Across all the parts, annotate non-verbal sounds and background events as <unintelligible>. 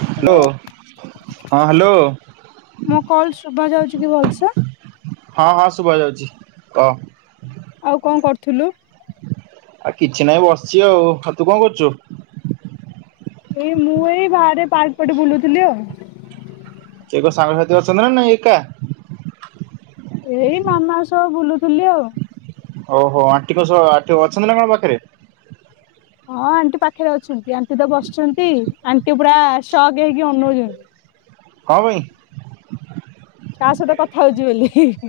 Hello ହଁ hello ମୋ call ଶୁଭାଯାଉଛି କି ଭଲସେ? ହଁ ହଁ ଶୁଭାଯାଉଚି କହ। ଆଉ କଣ କରୁଥୁଲୁ? ଆ କିଛି ନାହିଁ ବସିଛି ଆଉ। ତୁ କଣ କରୁଚୁ? ଏ ମୁଁ ଏ ବାହାରେ ପାର୍କ ପଟେ ବୁଲୁଥିଲି ଆଉ। କିଏ ତୋ ସାଙ୍ଗସାଥି ଅଛନ୍ତି ନା ନାଁଇ ଏକା। ଏଇ ମାମା ସହ ବୁଲୁଥିଲି ଆଉ। ଓହୋ ଆଣ୍ଟିଙ୍କ ସହ ଆଣ୍ଟି ଅଛନ୍ତି ନା କଣ ପାଖରେ? ହଁ ଆଣ୍ଟି ପାଖରେ ଅଛନ୍ତି। ଆଣ୍ଟି ତ ବସିଛନ୍ତି ଆଣ୍ଟି ପୁରା ସକ୍ ହେଇକି ଅନଉଛନ୍ତି। ହଁ ବେ। କାହା ସହିତ କଥା ହଉଚୁ ବୋଲି।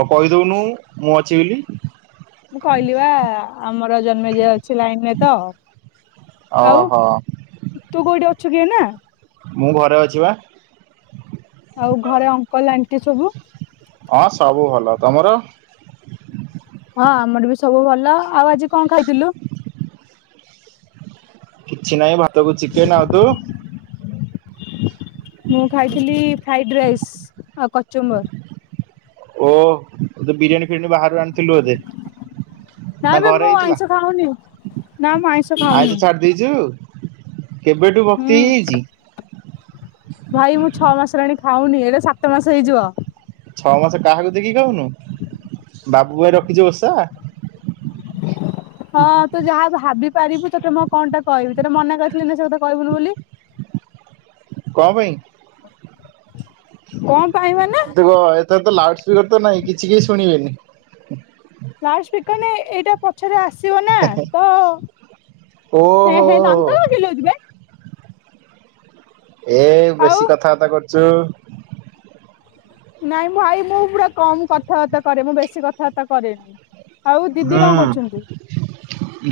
ଅ କହିଦଉନୁ। ମୁଁ ଅଛି ବୋଲି। ମୁଁ କହିଲି ବାଆ ଆମର ଜନ୍ମେଜଅ ଅଛି ଲାଇନ୍ ରେ ତ ଓହୋ। ଛୁ କି ଏଇନା। ମୁଁ ଘରେ ଅଛି ବା। ଆଉ ଘରେ ଅଙ୍କଲ ଆଣ୍ଟି ସବୁ ହଁ ସବୁ ଭଲ। ତମର ହଁ ଆମର ବି ସବୁ ଭଲ। ଆଉ ଆଜି କଣ ଖାଇଥିଲୁ? କିଛି ନାହିଁ ଭାତକୁ ଚିକେନ୍ ଆଉ ତୁ ମୁଁ ଖାଇଥିଲି ଫ୍ରାଇଡ ରାଇସ୍ ଆଉ କଚୁମ୍ବର। ଓଃ ତୁ ତ ବିରିୟାନି <unintelligible> ବାହାରୁ ଆଣିଥିଲୁ ବୋଧେ ନାଇଁ ନା ବେ ଘରେ ମୁଁ ହେଇଥିଲା? ଆଇଁଷ ଖାଉନି। ନା ମୁଁ ଖାଉନି। ଆଇଁଷ ଛାଡି ଦେଇଚୁ? କେବେଠୁ ହୁଁ ଭକ୍ତି ହେଇଯାଇଚି? ଭାଇ ମୁଁ ଛଅ ମାସ ହେଲାଣି ଖାଉନି। ଏଇଟା ସାତ ମାସ ହେଇଯିବ। ଛଅ ମାସ କାହାକୁ ଦେଖିକି ଖାଉନୁ? ବାବୁ ପାଇଁ ରଖିଚି ଓଷା। ହଁ ତୁ ଯାହା ଭାବି ପାରିବୁ ତତେ ମୁଁ କଣ ଟା କହିବି, ତତେ ମନା କରିଥିଲି ନା ସେ କଥା କହିବୁନି ବୋଲି। କଣ ପାଇଁ? କଣ ପାଇଁ ମାନେ ତୁ କଣ ଏଥର ତ ଲାଉଡ୍ସ ତୋର ତ ନାଇ କିଛି କେହି ଶୁଣିବେନି। ଲାଉଡ୍ସ ସ୍ପିକର୍ ନାହିଁ। ଏଇଟା ପଛରେ ଆସ ଆସିବ ନା ପଅ, ହେଁ ଓହୋ ହେଁ ଦାନ୍ତ କଣ କିଲଉଚୁ ବେ। ଏ ଆଉ ବେଶି କଥାବାର୍ତ୍ତା କର ଚୁ ନାଇଁ ଭାଇ ମୁଁ ପୁରା କମ୍ କଥାବାର୍ତ୍ତା କରେ। ମୁଁ ବେଶୀ କଥାବାର୍ତ୍ତା କରେନି। ଆଉ ଦିଦି ହୁଁ, କଣ କରୁଛନ୍ତି?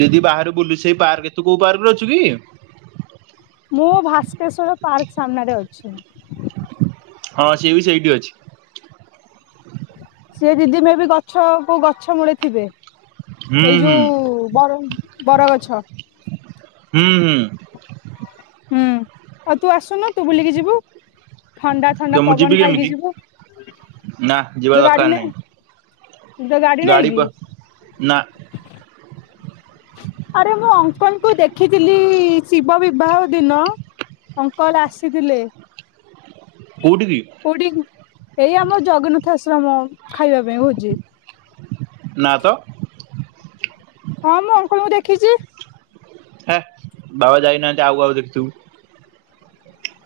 ଦିଦି ବାହାରେ ବୁଲୁଛି। ସେଇ ପାର୍କେ, ତୁ କୋଉ ପାର୍କରେ ଅଛୁ କି? ମୁଁ ଭାସ୍କେଶ୍ଵର ପାର୍କ ସାମ୍ନାରେ ଅଛି। ହଁ ସିଏ ବି ସେଇଟି ଅଛି। ସେ ଦିଦି ମେ ବି ଗଛ କୋଉ ଗଛ ମୂଳେ ଥିବେ। ହୁଁ ଏଇ ହୁଁ ଯୋଉ ବର ବରଗଛ। ହୁଁ, ହୁଁ, ହୁଁ, ଆଉ ତୁ ଆସୁନୁ, ତୁ ବୁଲିକି ଯିବୁ। ଥଣ୍ଡା ଥଣ୍ଡା ତ ମୁଁ ପବନ ଯିବି ଖାଇକି କେମିତି? ଯିବୁ ନା ଯିବା ତୋ ଗାଡି ଦରକାର ନେ ତୋ ଗାଡି ନାହିଁ। ଗାଡ଼ି ନେଇକି ପା- ନା ଆରେ ମୁଁ ଅଙ୍କଲ୍ ଙ୍କୁ ଦେଖିଥିଲି ଶିବ ବିବାହ ଦିନ। ଅଙ୍କଲ୍ ଆସିଥିଲେ। କୋଉଠିକି କୋଉଠି ଏଇ ଆମ ଜଗନ୍ନାଥ ଆସ ତ୍ରମମ୍ ଖାଇବା ପାଇଁ ଭୋଜି। ନା ତ। ହଁ ମୁଁ ଅଙ୍କଲ୍ ଙ୍କୁ ଦେଖିଚି। ହେ ବାବା ଯାଇନାହାନ୍ତି, ଆଉ କାହାକୁ ଦେଖିଥିବୁ।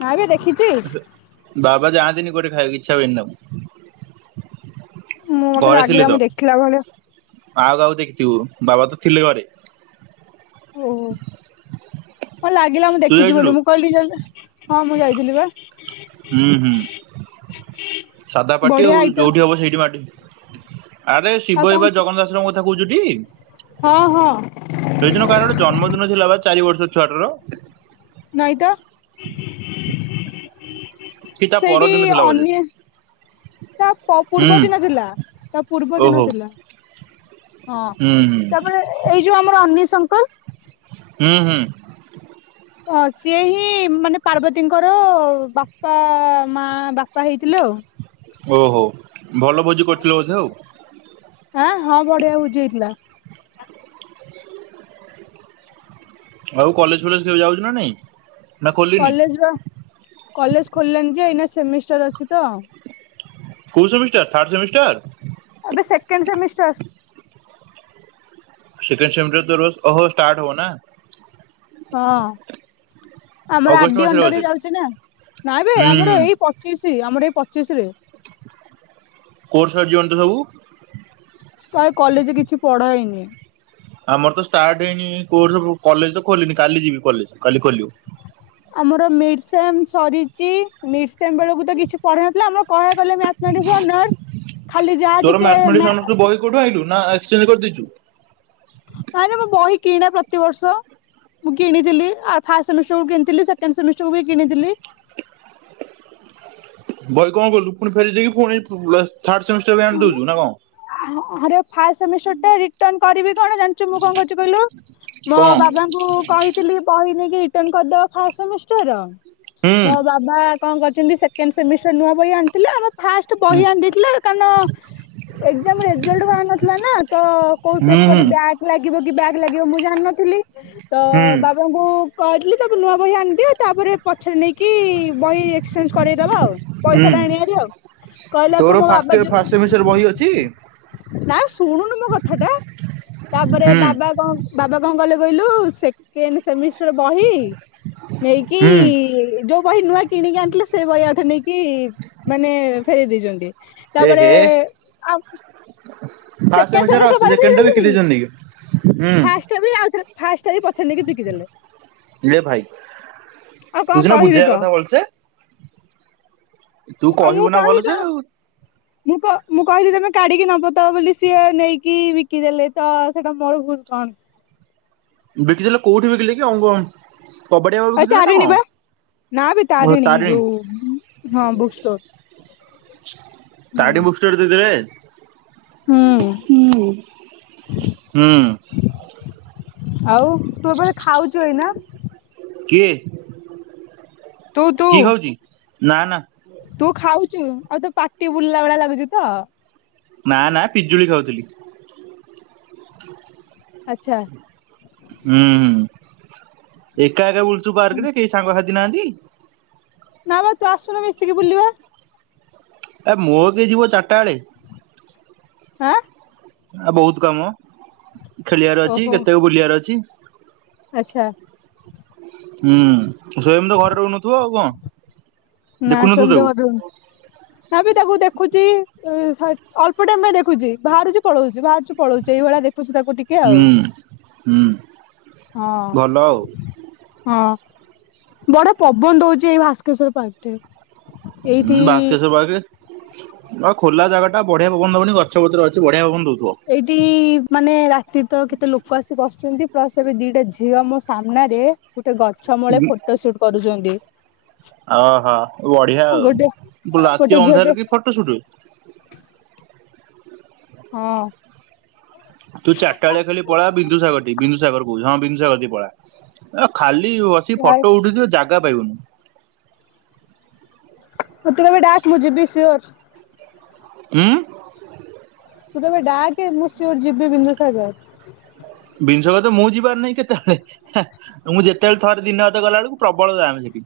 ନା ବେ ଦେଖିଚି। ବାବା ଯାଆନ୍ତିିନି କୁଆଡେ ଖାଇବାକୁ। ଇଚ୍ଛା ହୁଏନି ତାଙ୍କୁ। ମୁଁ ମୋତେ ଘରେ ଥିଲେ ଲାଗିଲା ତ। ମୁଁ ଦେଖିଲା ଭଳିଆ। ଆଉ କାହାକୁ ଦେଖିଥିବୁ। ବାବା ତ ଥିଲେ ଘରେ। ଓହୋ! ହଁ ଲାଗିଲା ମୁଁ ତୁ ଦେଖିଛି ଯାଇଥିଲୁ ବୋଲି। ମୁଁ କହିଲି ଜଲ ହଁ ମୁଁ ଯାଇଥିଲି ବା। ହୁଁ ହୁଁ ସାଧା ପାଟି ବଢିଆ ଆଉ ଆଇଟମ ଯୋଉଠି ହବ ସେଇଠି ମାଡି ଆରେ ଆଉ ଶିବ କଣ ଏବେ ଜଗନ୍ନାଥ ଦାସଙ୍କ କଥା କହୁଚ ଟି? ହଁ ହଁ। ସେଇଦିନ କାହାର ଗୋଟେ ଜନ୍ମଦିନ ଥିଲା ବା ଚାରି ବର୍ଷ ଛୁଆଟାର। ନାଇ ତ। କି ତା ସେଇଠି ପରଦିନ ଥିଲା ବୋଧେ। ଅନ୍ୟ ତା ପ ପୂର୍ବ ହୁଁ ଦିନ ଥିଲା। ତା ପୂର୍ବ ଦିନ ଓହୋ ଥିଲା। ହଁ ହୁଁ ହୁଁ ତାପରେ ଏଇ ଯୋଉ ଆମର ଅନିସମ୍ <unintelligible> ହୁଁ ହୁଁ। ହଁ ସିଏ ହିଁ ମାନେ ପାର୍ବତୀଙ୍କର ବାପା ମା ବାପା ହେଇଥିଲେ ଆଉ। ଓହୋ। ଭଲ ଭୋଜି କରିଥିଲ ବୋଧେ ଆଉ। ଆଁ ହଁ ବଢିଆ ଭୋଜି ହେଇଥିଲା। ଆଉ କଲେଜ ଫଲେଜ କେବେ ଯାଉଛୁ ନା ନାଇଁ? ନା ଖୋଲିନି କଲେଜ ବା କଲେଜ ଖୋଲିଲାଣି ଯେ ଏଇନା ସେମିଷ୍ଟାର ଅଛି। ତ କୋଉ ସେମିଷ୍ଟାର ଥାର୍ଡ ସେମିଷ୍ଟାର? ଆବେ ସେକେଣ୍ଡ ସେମିଷ୍ଟାର। ସେକେଣ୍ଡ ସେମିଷ୍ଟାର ତୋର ଅହୋ ଷ୍ଟାର୍ଟ ହବ ନା? ହଁ। ଆମର ଆର୍ ଅଗଷ୍ଟ ଡି ମାସରେ ଅଣ୍ଡର ରେ ବୋଧେ ଯାଉଛି ନା। ନାଇ ବେ ହୁଁ ଆମର ହୁଁ। ଏଇ ପଚିଶି ଆମର ଏଇ ପଚିଶରେ। କୋର୍ସ ସରିଯିବଣି ତ ସବୁ। କାଇ କଲେଜେ କିଛି ପଢାହେଇନି। ଆମର ତ ଷ୍ଟାର୍ଟ ହେଇନି କୋର୍ସ କଲେଜ ତ ଖୋଲିନି। କାଲି ଯିବି କଲେଜ। କାଲି ଖୋଲିବ। ଆମର ମିଡ୍ ସେମ୍ ସରିଚି। ମିଡ୍ ଏକଜାମ୍ ବେଳକୁ ତ କିଛି ପଢା ହେଇନଥିଲା ଆମର କଣ? କହିଲେ ମ୍ୟାଥ ମେଟିକ୍ସ ଅନର୍ସ ଖାଲି ଯାହା ତୋର ଟିକେ ମ୍ୟାଥମେଟିକ୍ସ ଅନର୍ସ ମ୍ୟା ବହି କୋଉଠୁ ଆଇଲୁ ନା ଏକ୍ସଚେଞ୍ଜ କରିଦେଇଚୁ। ନା ନା ମୁଁ ବହି କିଣେ ପ୍ରତିିବର୍ଷ। ମୁଁ କିଣିଥିଲି ଆ ଫାଷ୍ଟ ସେମିଷ୍ଟର କୁ କିଣିଥିଲି ସେକେଣ୍ଡ ସେମିଷ୍ଟର କୁ ବି କିଣିଥିଲି। ବହି କଣ କଲୁ ପୁଣି ଫେରେଇ ଦେଇକି ଫୁଣି ଥାର୍ଡ ସେମିଷ୍ଟର ବହି ଆଣି ଦଉଛୁ ନା କଣ? ଆରେ ଫାଷ୍ଟ ସେମିଷ୍ଟର ଟା ରିଟର୍ନ କରିବି ତୁ କଣ ଜାଣିଛୁ ମୁଁ କଣ କରୁଛି କହିଲୁ ମୋ କଣ ହୁଁ ବାବାଙ୍କୁ କହିଥିଲି ବହି ନେଇକି ରିଟର୍ନ କରିଦବା ଫାଷ୍ଟ ସେମିଷ୍ଟରର? ମୋ ହୁଁ ବାବା କଣ କରିଛନ୍ତି ସେକେଣ୍ଡ ସେମିଷ୍ଟର ନୂଆ ବହି ଆଣିଥିଲେ ଆମ ଫାଷ୍ଟ ବହି ଆଣି ଦେଇଥିଲେ କାରଣ ଏକ୍ଜାମ ରେଜଲ୍ଟ ବାହାର ନଥିଲା ନା ତ କୋଉ ହୁଁ। ପେପରରେ ବ୍ୟାକ୍ ଲାଗିବ କି କି ବ୍ୟାକ୍ ଲାଗିବ ମୁଁ ଜାଣିନଥିଲି ଥିଲି ତ ହୁଁ ବାବାଙ୍କୁ କହିଥିଲି ସବୁ ନୂଆ ବହି ଆଣି ଦିଅ ତାପରେ ପଛରେ ନେଇକି ବହି ଏକ୍ସଚେଞ୍ଜ କରେଇଦବା ଆଉ ହୁଁ ପଇସା ଟା ଆଣିବାର ଆଉ ତୋର କହିଲାକୁ ମୋ ଫାଷ୍ଟ ବାବା ଇୟର ଯଉ ଫାଷ୍ଟ ସେମିଷ୍ଟର ବହି ଅଛି? ନା ଶୁଣୁନୁ ମୋ କଥା ଟା, ତାପରେ ହୁଁ ବାବା କଣ ବାବା କଣ କହିଲେ କହିଲୁ ସେକେଣ୍ଡ ସେମିଷ୍ଟ ବହି ନେଇକି ହୁଁ ଯୋଉ ବହି ନୂଆ କିଣିକି ଆଣିଥିଲେ ସେ ବହି ଅଧେ ନେଇକି ମାନେ ଫେରେଇ ଦେଇଛନ୍ତି। ଏ ତାପରେ ହେ ଆ ଫାଷ୍ଟ ସେମିଷ୍ଟର ଅଛି, ସେକେଣ୍ଡ ଟା ବିକି ଦେଇଛନ୍ତି ନେଇକି। ଫାଷ୍ଟ ବି ଆଉ ଫାଷ୍ଟ ଟା ବି ପଛରେ ନେଇକି ବିକିଦେଲେ। ଲେ ଭାଇ ଆଉ କଣ ତୁ ସିନା କହିବି ବୁଝିବା କହ କଥା ଭଲସେ। ତୁ ଆଉ ମୁଁ କହିବୁ ନା କହି ଭଲସେ ଆଉ। ମୁଁ କହିଲି ତମେ କାଢିକି ନ ତ ବୋଲି ସିଏ ନେଇକି ବିକିଦେଲେ, ତ ସେଇଟା ମୋର ଭୁଲ କଣ? ବିକିଥିଲେ କୋଉଠି ବିକିଲେ କି <unintelligible> କବାଡ଼ିବା ବାଲାକୁ ଏ ବିକି ଦେଲେ ନା ତାରିଣୀ କଣ, ବା ନା ବେ ଓହ ତାରିଣୀ ଯୋଉ ହଁ ବୁକ୍ ତାରିଣୀ ଷ୍ଟୋର ହୁଁ ତାରିଣୀ ବୁକ୍ ଷ୍ଟୋରରେ ଦେଇଦେଲେ। ହୁଁ ହୁଁ ହୁଁ। ଆଉ ତୁ ଏବେ ଖାଉଛୁ ଏଇନା? କିଏ? ତୁ ତୁ। କି ଖାଉଛି ନା ନା। ତୁ ଖାଉଛୁ ଆଉ ତୁ ପାଟି ବୁଲିଲା ଭଳିଆ ଲାଗୁଚ ତ। ନା ନା ପିଜୁଳି ଖାଉଥିଲି। ଆଚ୍ଛା। ହୁଁ ଏକା ଏକ ଉଲ <unintelligible> ସାଙ୍ଗ ନାହାନ୍ତି। ନା ମ ତୁ ଆସୁନ ମିଶିକି ବୁଲିବା। ଏ ମୋର କିଏ ଯିବ ଚାରିଟା ବେଳେ। ହାଁ। ଆ ବହୁତ କାମ। ଖେଳିବାର ଅଛି ଓହୋ କେତେକୁ ବୁଲିବାର ଅଛି <inaudible> ଆଚ୍ଛା, ହୁଁ, ସ୍ୱୟମ ତ ଘରେ ରହୁନଥିବ ଆଉ କଣ? ନା ଦେଖୁନଥିବୁ <unintelligible> ତାକୁ ତ ହୁଁ <unintelligible> ନା ବି ତାକୁ ଦେଖୁଛି ଅଳ୍ପ ଟାଇମ ଦେଖୁଛି ବାହାରୁଛି ପଳଉଛି ବାହାରୁଚୁ ପଳଉଛି ଏଇଭଳିଆ ଦେଖୁ ହୁଁ ହଁ ହଁ ଭଲ ଆଉ, ହଁ ବଡ ପବନ ଦଉଛି ଏଇ ଭାସ୍କେଶ୍ଵର ପାଖ, ଠେ ହଁ ଭାସ୍କେଶର ବାଗ ହଁ ଖୋଲା ଜାଗା ଟା ବଢିଆ ପ ବବନ ହବନି ଗଛ ବତର ଅଛି ବଢିଆ ପବନ ଦଉଚି। ଏଇଠି ମାନେ ରାତି ତ କେତେ ଲୋକ ଆସିି ବସିଛନ୍ତି। ପ୍ଲସ ଏବେ ଦିଟା ଝିଅ ମୋ ସାମ୍ନାରେ ଗୋଟେ ଗଛ ମୂଳେ ଫଟୋ ସୁଟ କରୁଛନ୍ତି ଓହୋ ବଢିଆ ଆଉ ଗୋଟେ ଗୋଟେ ରାତି ଝିଅଟେ ଅନ୍ଧାରରେ କି ଫଟୋ ସୁଟ। ହଁ, ତୁ ଚାରିଟାବେଳିଆ ଖାଲି ପଳା ବିନ୍ଦୁସାଗର ଟି ବିନ୍ଦୁସାଗରକୁ। ହଁ ବିନ୍ଦୁ ସାଗର ଠିକି ପଳା ଏରା ଖାଲି ବସି ଫଟୋ ଉଠଉଥିବ ଜାଗ ଯାଗା ପାଇବୁନି। ମତେ କେବେ ଡାକ ଡାକ ମୁଁ ଜିବି ସିଓର୍। ହୁ ମୁ କେବେ ଡାକେ ମୁଁ ସିଓର ଜିବି ବିନ୍ଦୁ ସାଗର, ବିନ୍ଦୁସାଗର ଯେ ମୁଁ ଯିବାର ନାହିଁ କେତେବେଳେ ମୁଁ ଯେତେବେଳେ ଥରେ ଦିନ ହାତ ଗଲା ବେଳକୁ ପ୍ରବଳ ଜାମ ସେଠି।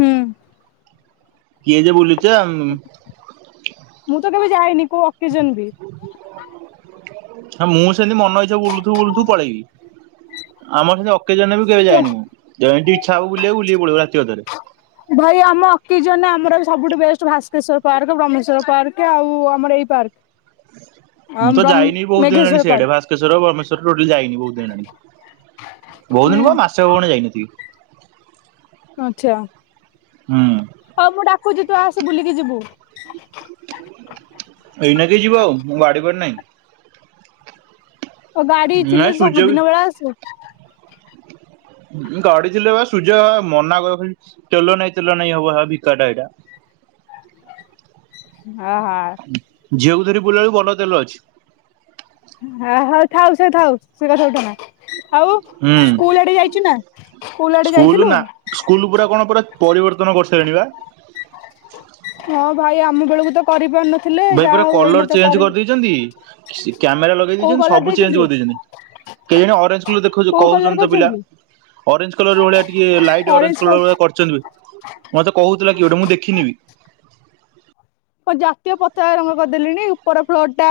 ହୁଁ, କିଏ ଯେ ବୁଲି? ଯେ ଆମ, ମୁଁ ବି ଯାଇନି, ମୁଁ ତ <inaudible> ହ ମୁଁ ସେମିତି ମନ ଇଛାୁ ବଲୁଥୁବୁ ବଲୁଥୁବୁ ପଳେଇବି ଆମର ସେମିତି କେଜାଣି କେବେ ଯାଇନିମୁଁ ଯେନ୍ତି ଇଛା ହବ ବୁଲିବାକୁ ବୁଲିକି ପଳେଇବୁ ରାତି ଅଧରେ ଭାଇ ଆମ ଅକକେଜନରେ ଆମର ସବୁଠୁ best Bhaskeswar park, Brahmeswar park ଆଉ ଆମର ଏଇ ପାର୍କ। ଆଉ ମୁଁ ତ ବ୍ରହ୍ମ ଯାଇନି ବହୁତ ହେଲାଣି ମେଘେଶ୍ଵର ସିଆଡେ ପାର୍କ ଭାସ୍କେଶ୍ୱର, ବ୍ରହ୍ମେଶ୍ୱର ଟୋଟଲ ଯାଇନି ବହୁତ ଦିନ ହେଲାଣି ହୁଁ ବହୁଦିନ କଣ ମାସେ ହବଣି ଯାଇନଥିବି। ହଁ ଆଛା। ହୁଁ ଉମ। ହଉ ମୁଁ ଡାକୁଚି ତୁ ଆସେ ବୁଲିକି ଯିବୁ। ଏଇନା କିଏ ଯିବ ମୋର ଗାଡି ଫାଡି ନାହିଁ। ଓ ଗାଡି ଥିଲେ ନାଇଁ ସବୁ ସୂର୍ଯ୍ୟ ବି ଦିନବେଳା ଆସୁ। ଗାଡି ଥିଲେ ପା ସୂର୍ଯ୍ୟ ମନା କର ଖାଲି ତେଲ ନାଇଁ ତେଲ ନାଇଁ ହବ ହା ଭିକାରୀଟା ଏଇଟା। ହଁ ହଁ। ଧରିକି ବୁଲେଇବାକୁ ବଡ ତେଲ ଅଛି। ହ ହଉ ଥାଉ ସେ ଥାଉ ସେଗୁଡା ସବୁ ଉଠାନା। ଆଉ ହୁଁ ସ୍କୁଲ ଆଡେ ଯାଇଛୁ ନା ଆଡେ ସ୍କୁଲ ଯାଇଥିଲୁ ନା ସ୍କୁଲ ପୁରା କଣ ପୁରା ପରିବର୍ତ୍ତନ କରିସା <unintelligible> ହଁ ଭାଇ ଆମ ବେଳକୁତ କରିପାରୁନ ବାଇ ପୁରା କଲର ଚେଞ୍ଚ କରିଦେଇଚନ୍ତି। <unintelligible> କ୍ୟାମେରା କୋଉ ଲଗେଇଦେଇଚନ୍ତି କଲର ସବୁ ଚେଞ୍ଜ ଦେଇଛନ୍ତି କରିଦେଇଚନ୍ତି। କେଇଆଣି ଅରେଞ୍ଜ କଲର ଦେଖଉଚି କୋଉ କଲର କହୁଚନ୍ତି ତ ପିଲା। କରିଛନ୍ତି ଅରେଞ୍ଜ କଲର ଭାଲିଆ ଟିକେ ଲାଇଟ୍ ଅରେଞ୍ଜ କଲର ଭଳିଆ କରଚନ୍ତି ବେ ମତେ କହୁଥିଲା କିଏ ଗୋଟେ ମୁଁ ଦେଖିନି ବି। କଣ ଜାତୀୟ ପତାକା ରଙ୍ଗ କରିଦେଲେଣି ଉପର ଫ୍ଲୋର୍ ଟା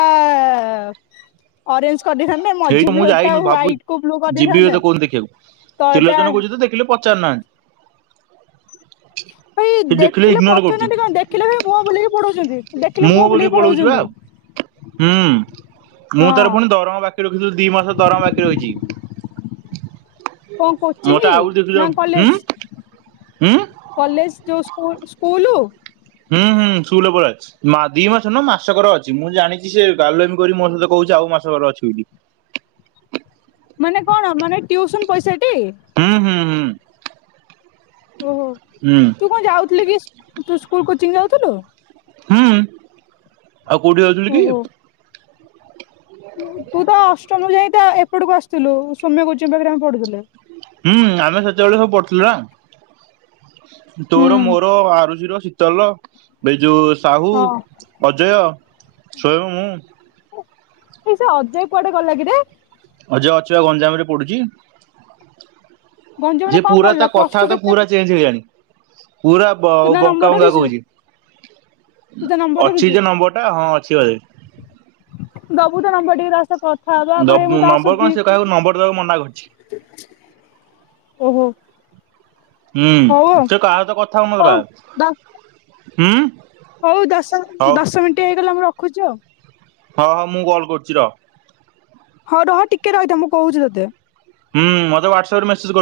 ଆ ଅରେଞ୍ଜ କରିଦେଇଥାନ୍ତେ ମଝି ସେଇଠୁ ମୁଁ ଫ୍ଲୋର ଟା ଯାଇନି ଭାବୁ ହ୍ୱାଇଟ କୁ ବ୍ଲୁ ଯିବି କରିଦେଇଥାନ୍ତେ ତତେ କୋଉ ଦିନ ଦେଖିବାକୁ ତଳଟା ତ୍ରିଲୋଚନ କହୁଚି ଯେ ଦେଖିଲେ ପ ଚାରୁ ନାହାଁନ୍ତି। ଭାଇ ଦେଖିଲେ କରୁଛି। ପଚାରୁନାହାନ୍ତି କଣ ଦେଖିଲେ ବି ମୁହଁ ବୁଲେଇିକି ପଳଉଚନ୍ତି ଦେଖିଲେ ମୁଁ ମୁହଁ ବୋଲି ବୁଲେଇକି ପଳଉଛି ବା ପଳଉଚନ୍ତି। ଆଉ। ହଁ। ବୁଝିଲୁ ଦିମାସର ଦରମା ବାକି ରହିଚି। କଅଁ କୋଚିଙ୍ଗ ନା ହୁଁ କଲେଜ ହୁଁ କଲେଜ ଯୋଉ ସ୍କୁ ସ୍କୁଲୁ? ହୁଁ ହୁଁ <unintelligible> ମା ଦିମାସର ନୁହଁ ମାସକର ଅଛି। ମୁଁ ଜାଣିଛି ସେ ଗାଲୁଆମି କରି ମୋ ସହିତ କହୁଛି ଆଉ ମାସକର ଅଛି ବୋଲି। ମାନେ କଣ? ମାନେ ଟିୟୁସନ ପଇସା ଟି ହୁଁ ହୁଁ ହୁଁ। ଓହୋ ହୁଁ ତୁ କଣ ଯାଉଥୁଲୁ କି ତୁସ୍ ସ୍କୁଲ କୋଚିଙ୍ଗ ଯାଉଥୁଲୁ? ହୁଁ। ଆଉ କୋଉଠି ଯାଉଥିଲି କି? ଓହୋ ତୁ ତ ଅଷ୍ଟମ ରୁ ଜା ଏପଟକୁ ଆସିଥିଲୁ ସୌମ୍ୟ କୋଚିଙ୍ଗ ପାଖରେ ଆମେ ପଢୁଥିଲେ। ହୁଁ ଆମେ ସେତେବେଳେ ସବୁ ପଢ଼ୁଥିଲୁ ନା। ତୋର ହୁଁ ମୋର ଆରୁଜିର। ଚିତଲ, ବିଜୁ ସାହୁ, ହଁ ଅଜୟ। ସ୍ଵୟବ ମୁଁ। ଏଇ ସେ ଅଜୟ କୁଆଡେ ଗଲା କିରେ? ଅଜୟ ଅଛି ବା ଗଞ୍ଜାମରେ ପଡ଼ୁଛି। ଗଞ୍ଜାମରେ ଯେ କଣ ପୁରା ପଢିଲା ତା ପ୍ଲସ ଟୁ କଥାବାତା କେତେ ପୁରା ଚେଞ୍ଜ ହେଇଗଲାନି। <inaudible> ପୁରା ବ ତୁ ତା ନମ୍ବର ବଙ୍କା ବଙ୍କା ରଖିଛୁ କହୁଛି। ତୁ ତା ନମ୍ବର ଅଛି ରଖିଛୁ ଯେ ନମ୍ବର ଟା ହଁ ଅଛି ହେଇ ଦବୁ ତା ନମ୍ବର <unintelligible> ଭାଇ ମୁଁ ନମ୍ୱ ତା ସହ ନମ୍ବର ଦି କଣ ସେ କାହାକୁ ନମ୍ବର ଦେବାକୁ ମନା କରଛି। ଓହୋ ହଉ ହୁଁ ଆଉ ତ କାହା ସହିତ କଥା ହଉ ଦ ହଉନଥିଲା। ହୁଁ। ହଉ ଦଶ ହଉ ଦଶ ମିନିଟ ହେଇଗଲା ମୁଁ ରଖୁ ରଖୁଛି ଆଉ। ହଁ ହଁ ମୁଁ କଲ୍ କରୁଛି ରହ। ହଁ ରହ ଟିକେ ରହିଥା ମୁଁ କହୁଛି ତତେ। ହୁଁ ମୋତେ ହ୍ୱାଟ୍ସପ୍ ରେ ମେସେଜ କର୍